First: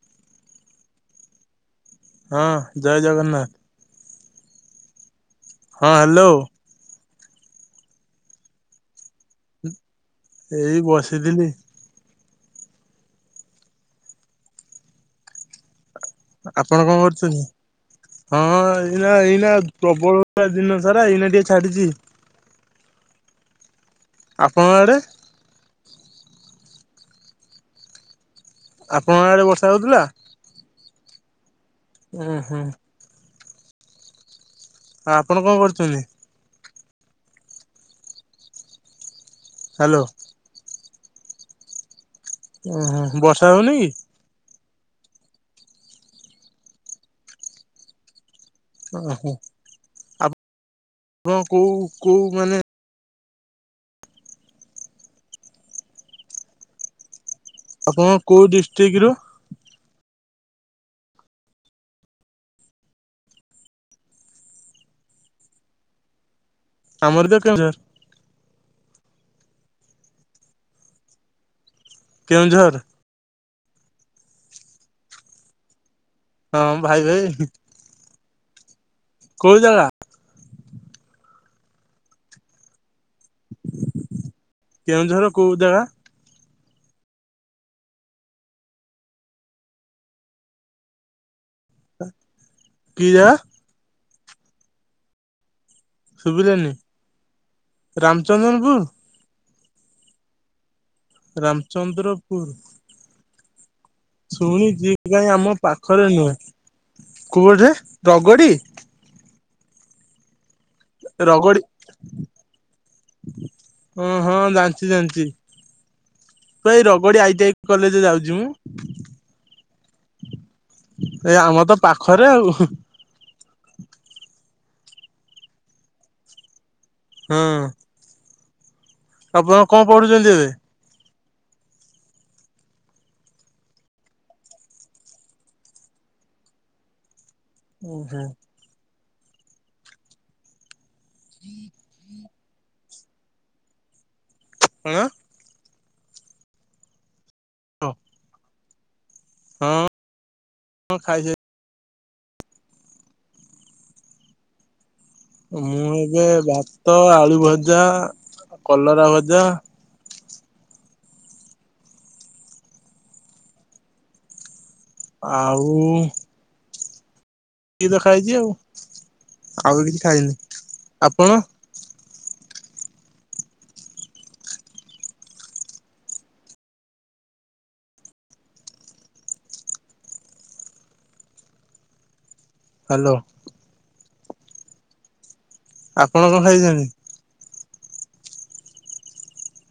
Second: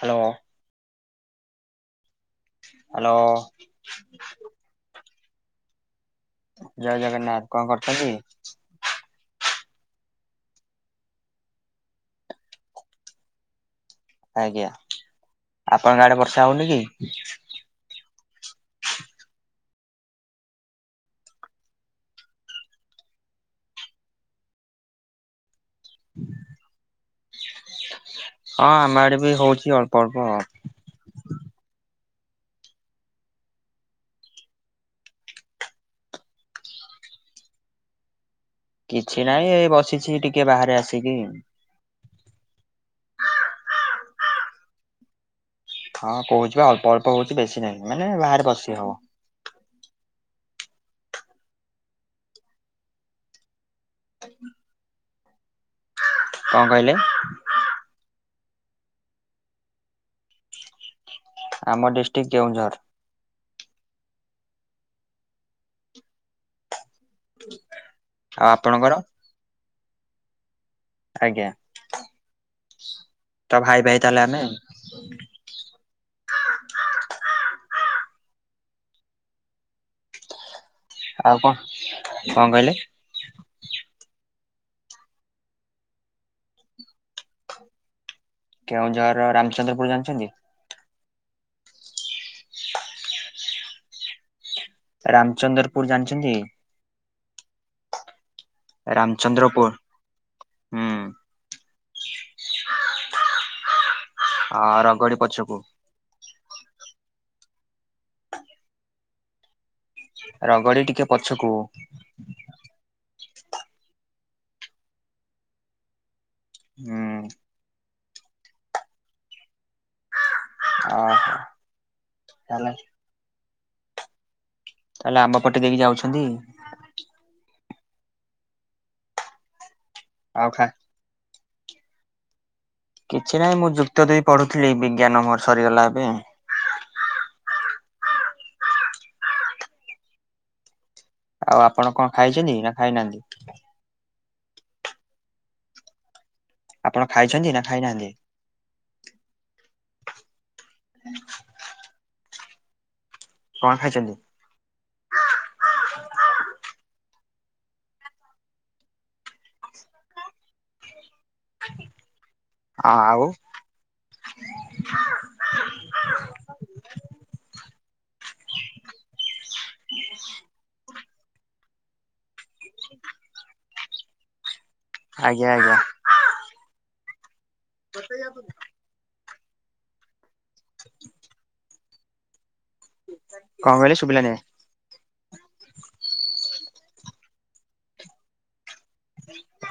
Hello. ହଁ ଜୟ hello Jagannath. [inaudible] ହଁ ହ୍ୟାଲୋ। ନା କଣ କରୁଚ କି? ଏଇ ବସିଥିଲି। ଆଜ୍ଞା। ଆପଣଙ୍କ ଆଡେ ବର୍ଷା ହଉନି ଆପଣ କଣ କି? କରୁଛନ୍ତି? ହଁ ଏଇନା ଏଇନା ପ୍ରବଳ ହଉଥିଲା ଦିନ ସାରା ଏଇନା ଟିକେ ଛାଡିଚି। ଆପଣଙ୍କ ଆଡେ? ହୁଁ ହଁ ଆମ ଆଡେ ଆପଣଙ୍କ ବି ବର୍ଷା ହଉଛି ହଉଥିଲା? ଅଳ୍ପ ଅଳ୍ପ ଆଉ। ଉ ହୁଁ। ହଁ ଆପଣ କଣ କରୁଛନ୍ତି? କିଛି ନାହିଁ ଏଇ ହ୍ୟାଲୋ ବସିଛି ଟିକେ ବାହାରେ ଆସିକି। ଉଁ ହୁଁ। ବର୍ଷା ହଉନି କି? ହଁ କହୁଛି ବା ଅଳ୍ପ ଅଳ୍ପ ହଉଛି ବେଶୀ ନାହିଁ ମାନେ ବାହାରେ ବସି ହବ। ଓହୋ। ହବ କୋଉ କୋଉ ମାନେ କଣ କହିଲେ? ଆପଣଙ୍କ କୋଉ ଡିଷ୍ଟ୍ରିକ୍ଟରୁ? ଆମ ଡିଷ୍ଟ୍ରିକ୍ଟ କେଉଁଝର। ଆମର ତ କେଉଁଝର ଆଉ ଆପଣଙ୍କର? ଆଜ୍ଞା। କେଉଁଝର। ତ ଭାଇ ଭାଇ ତାହେଲେ ଆମେ ଆଉ। ହଁ ଭାଇ ଭାଇ। କୋଉ ଜାଗା? ଆଉ କଣ, କଣ କହିଲେ? କେଉଁଝରର କୋଉ ଜାଗା? କେଉଁଝରର ରାମଚନ୍ଦ୍ରପୁର ଜାଣିଛନ୍ତି? କି ଜାଗା? ରାମଚନ୍ଦ୍ରପୁର ଜାଣିଛନ୍ତି? ରାମ ରାମଚନ୍ଦ୍ରପୁର ହୁଁ। ରାମଚନ୍ଦ୍ରପୁର ଆ ଶୁଣିଚି ରଗଡି କାଇଁ ଆମ ପଛକୁ ପାଖରେ ନୁହେଁ। କୋଉ ଆଡେ ଯେ ରଗଡ଼ି? ରଗଡି ଟିକେ ପଛକୁ। ରଗଡି ହଁ ହଁ ଜାଣିଛି ଜାଣିଛି। ଭାଇ ହୁଁ ରଗଡି ଆଇ ଟି ଆଇ କଲେଜେ ଯାଉଛି ମୁଁ। ଅ ଏଇ ଆମ ତ ପାଖରେ ଆଉ। ତାହେଲେ ତାହେଲେ ଆମ ପଟେ ଦେଇକି ଯାଉଛନ୍ତି। ହଁ ଆପଣ କଣ ପଢୁଛନ୍ତି ଆଉ ଏବେ? ଖା କିଛି ନାହିଁ, ମୁଁ ଯୁକ୍ତ ଦୁଇ ପଢୁଥିଲି ବିଜ୍ଞାନ ମୋର ସରିଗଲା ଏବେ। ଉ ହୁଁ। ଆଉ ଆପଣ କଣ ଖାଇଛନ୍ତି ନା ଖାଇନାହାଁନ୍ତି? [unintelligible] ଆପଣ ଖାଇଛନ୍ତି ନା ଖାଇନାହାଁନ୍ତି? ହଁ ହଁ ଖାଇସାରି କଣ ଖାଇଛନ୍ତି? ମୁଁ ଏବେ ଭାତ, ଆଳୁ ଭଜା, କଲରା ଭଜା ଆଉ ଆଉ ଏତିକି ତ ଖାଇଛି ଆଉ, ଆଉ କିଛି ଖାଇନି। ଆପଣ? ଆଜ୍ଞା ଆଜ୍ଞା। ହ୍ୟାଲୋ କଣ କହିଲେ ଶୁଭିଲାନି ଆଜ୍ଞା? ଆପଣ କଣ ଖାଇଛନ୍ତି?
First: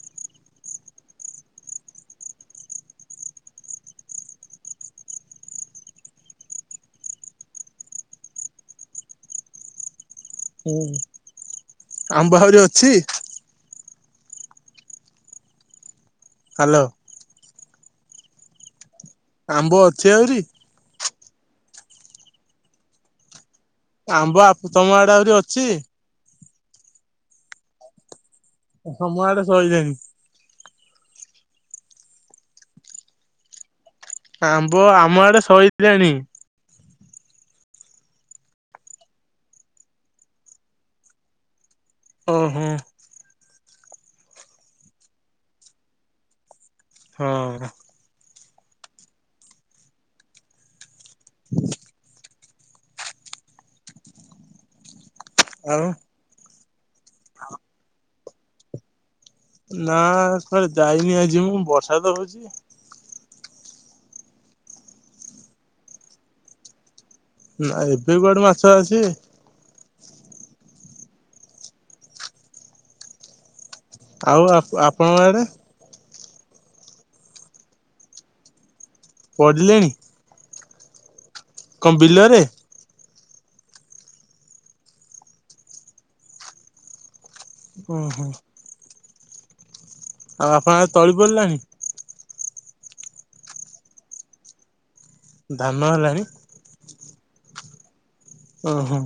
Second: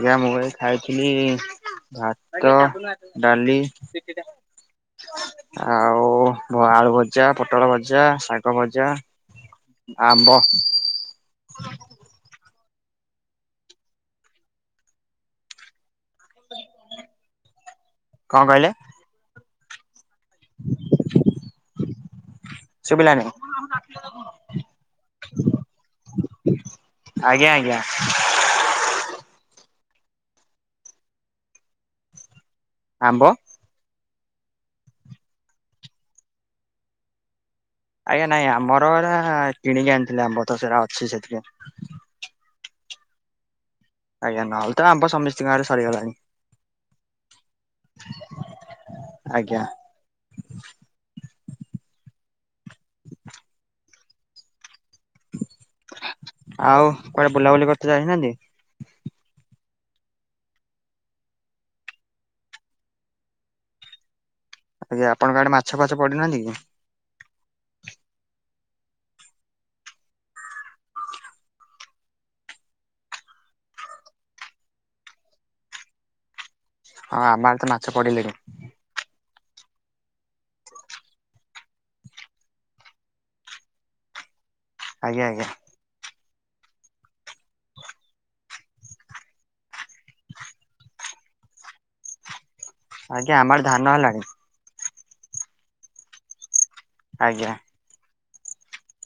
ଆଜ୍ଞା ମୁଁ ଏବେ ଖାଇଥିଲି ଭାତ, ଡାଲି ଆଉ ଆଳୁ ଭଜା, ପୋଟଳ ଭଜା, ଶାଗ ଭଜା। ଆମ୍ବ। ଛି ହାଲୋ। କଣ କହିଲେ? ଆମ୍ବ ଅଛି ଆହୁରି? ଶୁଭିଲାନି? ଆମ୍ବ ଆପ ତମ ଆଡେ ଆହୁରି ଅଛି? ଆଜ୍ଞା ଆଜ୍ଞା। ଆମ ଆଡେ ସଇଲାଣି। ଆମ୍ବ। ଆମ୍ବ ଆମ ଆଡେ ସଇଲାଣି। ଆଜ୍ଞା ନାଇଁ ଆମର ଏରା କିଣିକି ଆଣିଥିଲେ, ଆମ୍ବ ତ ସେରା ଅଛି ସେଥିପାଇଁ। ଓ ହୋ। ଆଜ୍ଞା ନହେଲେ ତ ଆମ ସମସ୍ତିଙ୍କ ଆଡେ ସରିଗଲାଣି। ହଁ। ଆଜ୍ଞା। ଆଉ। ଆଉ କୁଆଡେ ବୁଲାବୁଲି କରିତେ ଯାଇନାହାନ୍ତି? ନା କୁଆଡ଼େ ଯାଇନି, ଆଜି ମୁଁ ବର୍ଷା ତ ହଉଛି। ଆଜ୍ଞା ଆପଣଙ୍କ ଆଡେ ମାଛ ଫାଛ ପଡିନାହାନ୍ତି କି? ନା ଏବେ କୁଆଡେ ମାଛ ଆସିବେ? ଆଉ ଆପ ଆପଣଙ୍କ ଆଡେ? ହଁ ଆମ ଆଡେ ତ ମାଛ ପଡ଼ିଲେଣି। ପଡିଲେଣି? କଣ ବିଲରେ? ଆଜ୍ଞା ଆଜ୍ଞା। ଉଁ - ହୁଁ। ଆଉ ଆପଣଙ୍କ ଆଡେ ତଳି ପଡ଼ିଲାଣି? ଆଜ୍ଞା ଆମ ଆଡେ ଧାନ ହେଲାଣି। ଧାନ ହେଲାଣି? ଆଜ୍ଞା। ଓ ହୋ।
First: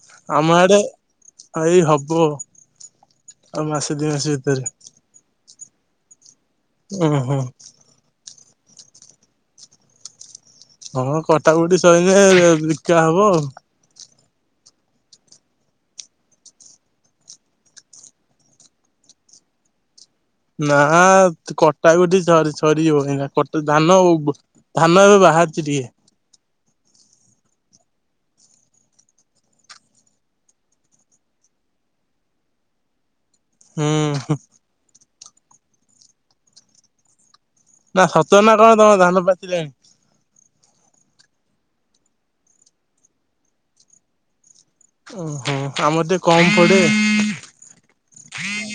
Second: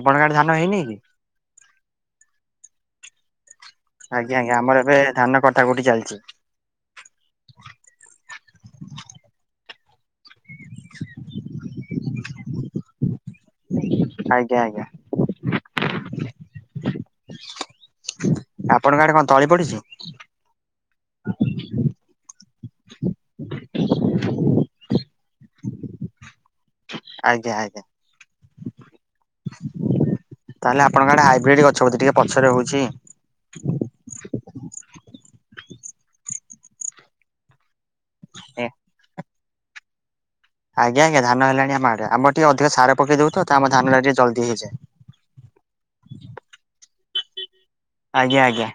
ଆପଣଙ୍କ ଆଡେ ଧାନ ହେଇନେଇ କି? ଏଇ ହବ ଆଉ ମାସେ ଦି ମାସ ଆଜ୍ଞା ଆଜ୍ଞା ଭିତରେ ଆମର ଏବେ ଧାନ କଟା କଟି ଚାଲିଛି। ଉଁ- ହୁଁ। ହଁ କଟାକୁଟି ସଇଲେ ବିକା ହବ ଆଉ। ଆଜ୍ଞା ଆଜ୍ଞା। ଆପଣଙ୍କ ଆଡେ କଣ ତଳି ପଡିଛି? ନା କଟା ବି ଟିକେ ସରି ସରିଯିବ, ସେ ଅଇଁଛା ଧାନ ଧାନ ଏବେ ବାହାରିଛି ଟିକେ। ହ ଆଜ୍ଞା ଆଜ୍ଞା। ତାହେଲେ ଆପଣଙ୍କ ଆଡେ ହାଇବ୍ରିଡ ଗଛ ବୋଧେ, ଟିକେ ପଛରେ ହଉଛି। ହୁଁ ନା ସତ ନା ଏ କଣ ତମ ଧାନ ପାଚିଲଣି? ଆଜ୍ଞ ଆଜ୍ଞା ଧାନ ହେଲାଣି ଆମ ଆଡେ। ଆମର ଟିକେ ଅଧିକ ସାର ପକେଇ ଦଉ ତ, ତ ଆମ ଧାନଟା ଟିକେ ଜଲଦି ହେଇଯାଏ। ଓହୋ ଆମର ତ କମ ପଡେ। ଆଜ୍ଞା ଆଜ୍ଞା।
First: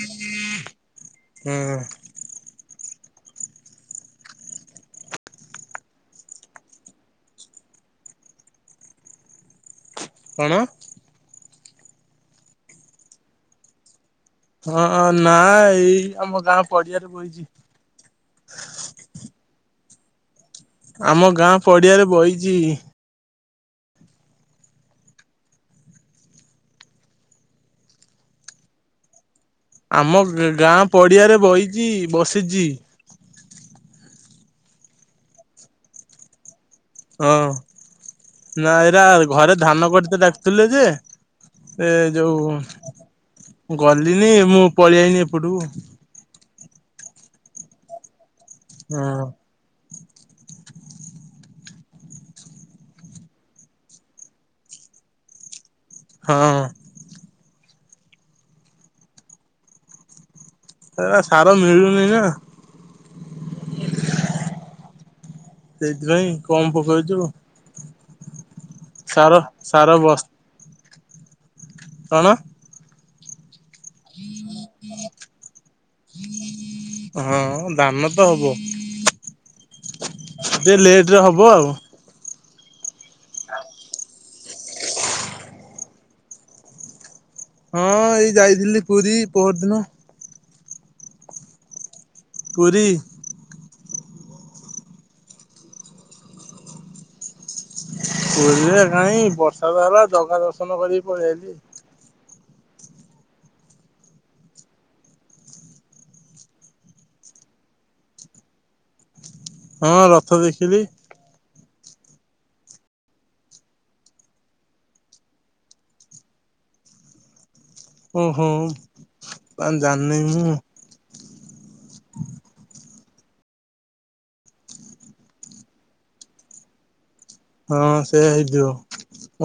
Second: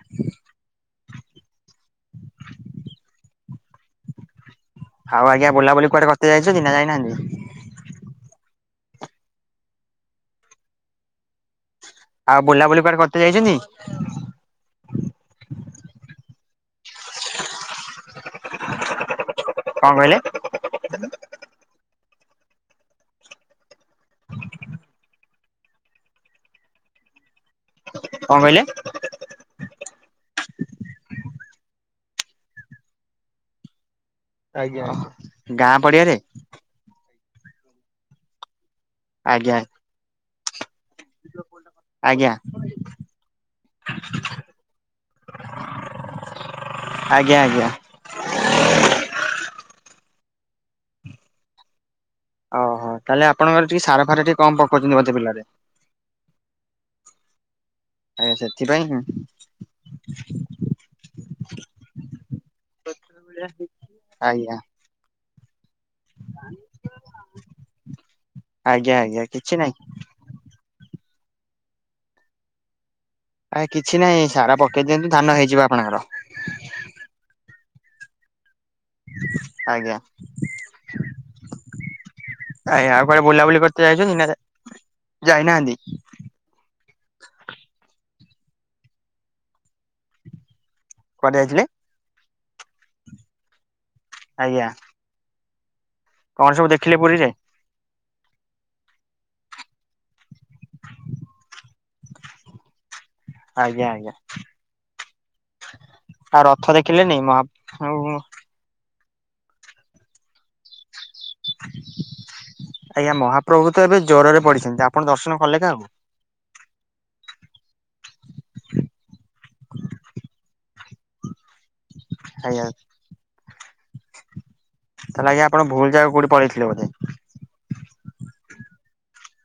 ହୁଁ। ଆଉ ଆଜ୍ଞା ବୁଲାବୁଲି କୁଆଡେ କରତେ ଯାଇଛନ୍ତି ନା ଯାଇନାହାନ୍ତି? କଣ? ଆଉ ବୁଲାବୁଲି କୁଆଡେ କରତେ ଯାଇଛନ୍ତି? ହଁ ନାଁ ଏଇ ଆମ ଗାଁ ପଡିଆରେ ବଇଛି। କଣ କହିଲେ? ଆମ ଗାଁ ପଡିଆରେ ବଇଛି। କଣ କହିଲେ? ଆମ ଗାଁ ପଡିଆରେ ବଇଚି ବସିଛି। [unintelligible] ଗାଁ ପଡିଆରେ? ହଁ ନା ଏଇରା ଆଜ୍ଞା ଘରେ ଧାନ କଟିତେ ଡାକୁଥିଲେ ଯେ ଏ ଆଜ୍ଞା ଯୋଉ ଗଲିନି ମୁଁ ପଳେଇ ଆଇନି ଏପଟକୁ। ଆଜ୍ଞା ଆଜ୍ଞା। ହଁ। ହଁ ତାହେଲେ ଆପଣଙ୍କର ଟିକେ ସାର ଫାର ଟିକେ କମ ପକଉଛନ୍ତି ବୋଧେ ବିଲରେ। ହଁ। ଆଜ୍ଞା ସେଥିପାଇଁ। ସେରା ସାର ମିଳୁନି ନା। ଆଜ୍ଞା। ସେଇଥିପାଇଁ କମ ପକେଇଛୁ। ଆଜ୍ଞା ଆଜ୍ଞା ସାର କିଛି ନାହିଁ ସାର ବସ୍ କଣ? ଆ କିଛି ନାହିଁ ସାରା ପକେଇ ଦିଅନ୍ତୁ ଧାନ ହେଇଯିବ ଆପଣଙ୍କର। ହଁ ଧାନ ତ ହବ। ଆଜ୍ଞା। ଲେଟରେ ହବ ଆଉ। ଆଜ୍ଞା ଆଉ କୁଆଡେ ବୁଲାବୁଲି କରତେ ଯାଇଚନ୍ତି ନା ଯାଇନାହାନ୍ତି? ହ ହଁ ଏଇ ଯାଇଥିଲି ପୁରୀ ପହର ଦିନ। କୁଆଡେ ଯାଇଥିଲେ? ପୁରୀ। ଆଜ୍ଞା। କଣ ସବୁ ଦେଖିଲେ ପୁରୀରେ? ପୁରୀରେ କାଇଁ ବର୍ଷା ତ ହେଲା ଜଗା ଦର୍ଶନ କରିକି ପଳେ ଆଇଲି। ଆଜ୍ଞା ଆଜ୍ଞା। ଆଉ ରଥ ଦେଖିଲେନି ମହା ଉଁ ହଁ ରଥ ଦେଖିଲି। [inaudible] ଆଜ୍ଞା ମହାପ୍ରଭୁ ତ ଏବେ ଜ୍ୱରରେ ପଡିଛନ୍ତି ଆପଣ ଦର୍ଶନ କଲେ କାହାକୁ? ଓହୋ ବା ଜାଣିନି ମୁଁ। ଆଜ୍ଞା। ତାହେଲେ ଆଜ୍ଞା ଆପଣ ଭୁଲ ଯାଗା କୋଉଠି ପଳେଇ ଥିଲେ ବୋଧେ। ହଁ ସେୟା ହେଇଥିବ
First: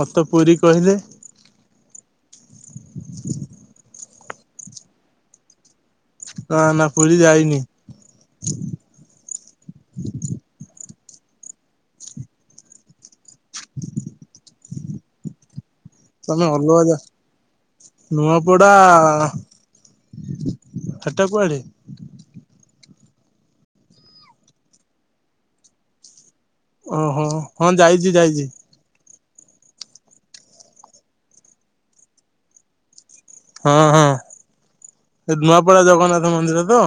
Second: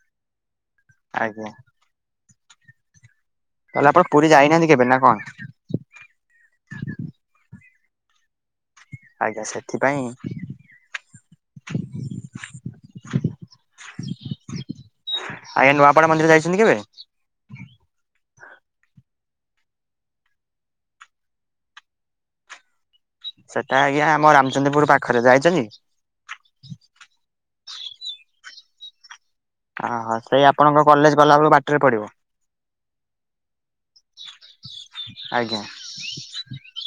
ମତେ ପୁରୀ କହିଲେ। ଆଜ୍ଞା ତାହେଲେ ଆପଣ ପୁରୀ ଯାଇନାହାନ୍ତି କେବେ ନା କଣ? ନା ନା ପୁରୀ ଯାଇନି। ଆଜ୍ଞା ସେଥିପାଇଁ। ଆ ନୂଆ ତମେ ଅଲଗା ଯା ନୂଆପଡା ସେଟା କୁଆଡେ? ସେଟା ଆଜ୍ଞା ଆମ ରାମଚନ୍ଦ୍ରପୁର ପାଖରେ ଯାଇଛନ୍ତି? ଓହୋ ହଁ ଯାଇଛି ଯାଇଛି ଓହୋ ସେଇ ଆପଣଙ୍କ କଲେଜ ଗଲାବେେଳକୁ ବାଟରେ ପଡିବ। ହଁ ହଁ ଏ ଆଜ୍ଞା ନୂଆପଡା ଜଗନ୍ନାଥ ମନ୍ଦିର ତ।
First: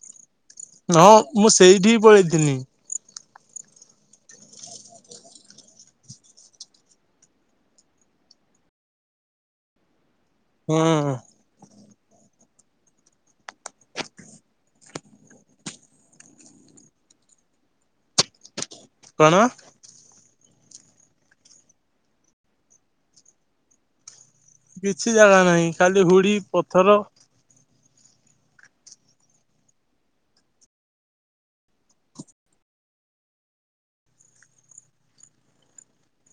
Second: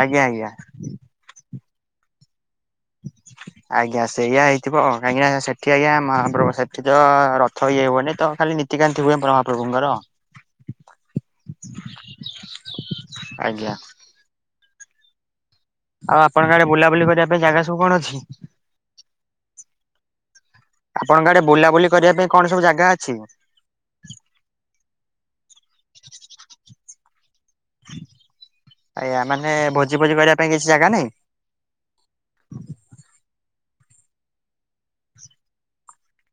ଆଜ୍ଞା ଆଜ୍ଞା। ହଁ ମୁଁ ସେଇଠି ହିଁ ପଳେଇଥିନି। [inaudible] ଆଜ୍ଞା ସେଇଆ ହେଇଥିବ କାହିଁକିନା ସେଠି ଆଜ୍ଞା ମା ପୋ ସେଠି ତ ରଥ ଇଏ ହବନି ତ ଖାଲି ନିତି କାନ୍ତି ହୁଏ ମହାପ୍ରଭୁଙ୍କର। ହୁଁ। ଆଜ୍ଞା। ଆଉ ଆପଣଙ୍କ ଆଡେ ବୁଲାବୁଲି କରିବା ପାଇଁ ଜାଗା ସବୁ କଣ ଅଛି? କଣ? ଆପଣଙ୍କ ଆଡେ ବୁଲାବୁଲି କରିବା ପାଇଁ କଣ ସବୁ ଜାଗା ଅଛି? କିଛି ଜାଗା ନାହିଁ ଖାଲି ହୁଡି ପଥର। ଆଜ୍ଞା ମାନେ ଭୋଜି ଭୋଜି କରିବା ପାଇଁ କିଛି ଜାଗା ନାଇଁ। ହଁ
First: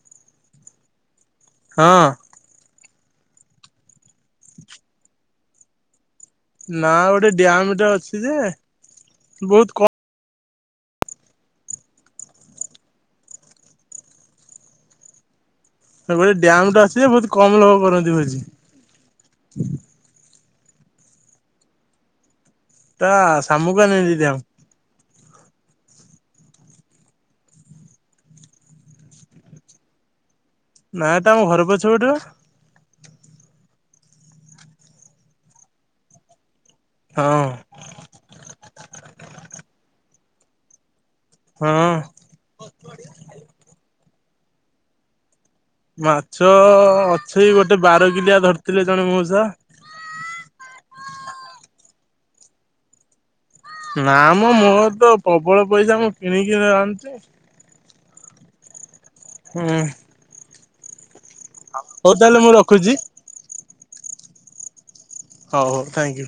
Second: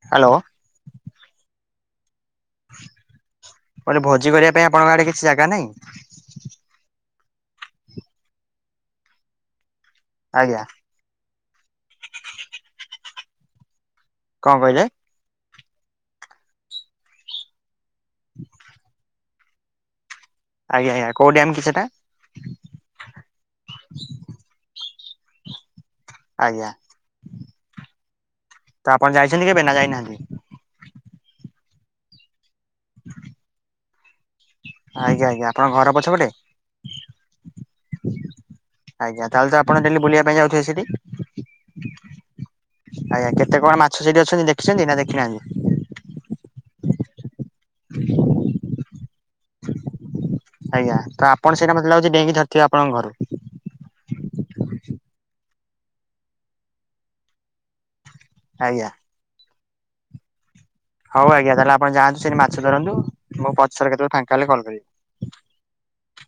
ହ୍ୟାଲୋ। ହଁ। କହିଲି ଭୋଜି କରିବା ପାଇଁ ଆପଣଙ୍କ ଆଡେ କିଛି ଜାଗା ନାହି ଦାମ ଟା ଅଛି ଯେ ବହୁତ କମ୍ ଆଜ୍ଞା। କଣ କହିଲେ? ଗୋଟେ ଡ୍ୟାମ ଟେ ଅଛି ଯେ ବହୁତ କମ ଲୋକ କରନ୍ତି ଭୋଜି? ଆଜ୍ଞା ଆଜ୍ଞା କୋଉ ଡ୍ୟାମ କି ସେଟା? ତା ସାମୁକା ଆ ନେଇ ଦିଦି ଆଉ। ଆଜ୍ଞା ତ ଆପଣ ଯାଇଛନ୍ତି କେବେ ନା ଯାଇନାହାନ୍ତି? ନାଇଁ ତ ଆମ ଘର ପଛ ପଟେ ବା ଆଜ୍ଞା ଆଜ୍ଞା ଆପଣଙ୍କ ଘର ପଛପଟେ? ହଁ ଆଜ୍ଞା ତାହେଲେ ଆପଣଡେଲି ବଲିବା ପାଇଁ ଯାଉ ଥିବେ ସେଠି? ହଁ ଆଜ୍ଞା କେତେ କଣ ମାଛ ସେଠି ଅଛନ୍ତି ଦେଖିଛନ୍ତି ନା ଦେଖିନାହାନ୍ତି? ମାଛ ଅଛି ଗୋଟେ ବାରକିଲିଆ ଧରିଥିଲେ ଜଣେ ମଉସା। ଆଜ୍ଞା ତ ଆପଣ ସେଇଟା ମତେ ଲାଗୁଛି ଡେଇଙ୍କି ଧରିଥିବେ ଆପଣଙ୍କ ଘରୁ? ନା ମ ମୋର ତ ପ୍ରବଳ ପଇସା ମୁଁ କିଣିକି ଆନ୍ତେ? ଆଜ୍ଞା। ହୁଁ। ହଉ ଆଜ୍ଞା ତାହେଲେ ଆପଣ ହଉ ଯାଆନ୍ତୁ ସେଠି ତାହେଲେ ମୁଁ ମାଛ ଧରନ୍ତୁ ରଖୁଛି ମୁଁ ପଛରେ କେତେବେ ଫାଙ୍କା ହେଲେ କଲ କରିବି? ହଉ ହଉ ଥ୍ୟାଙ୍କ ୟୁ।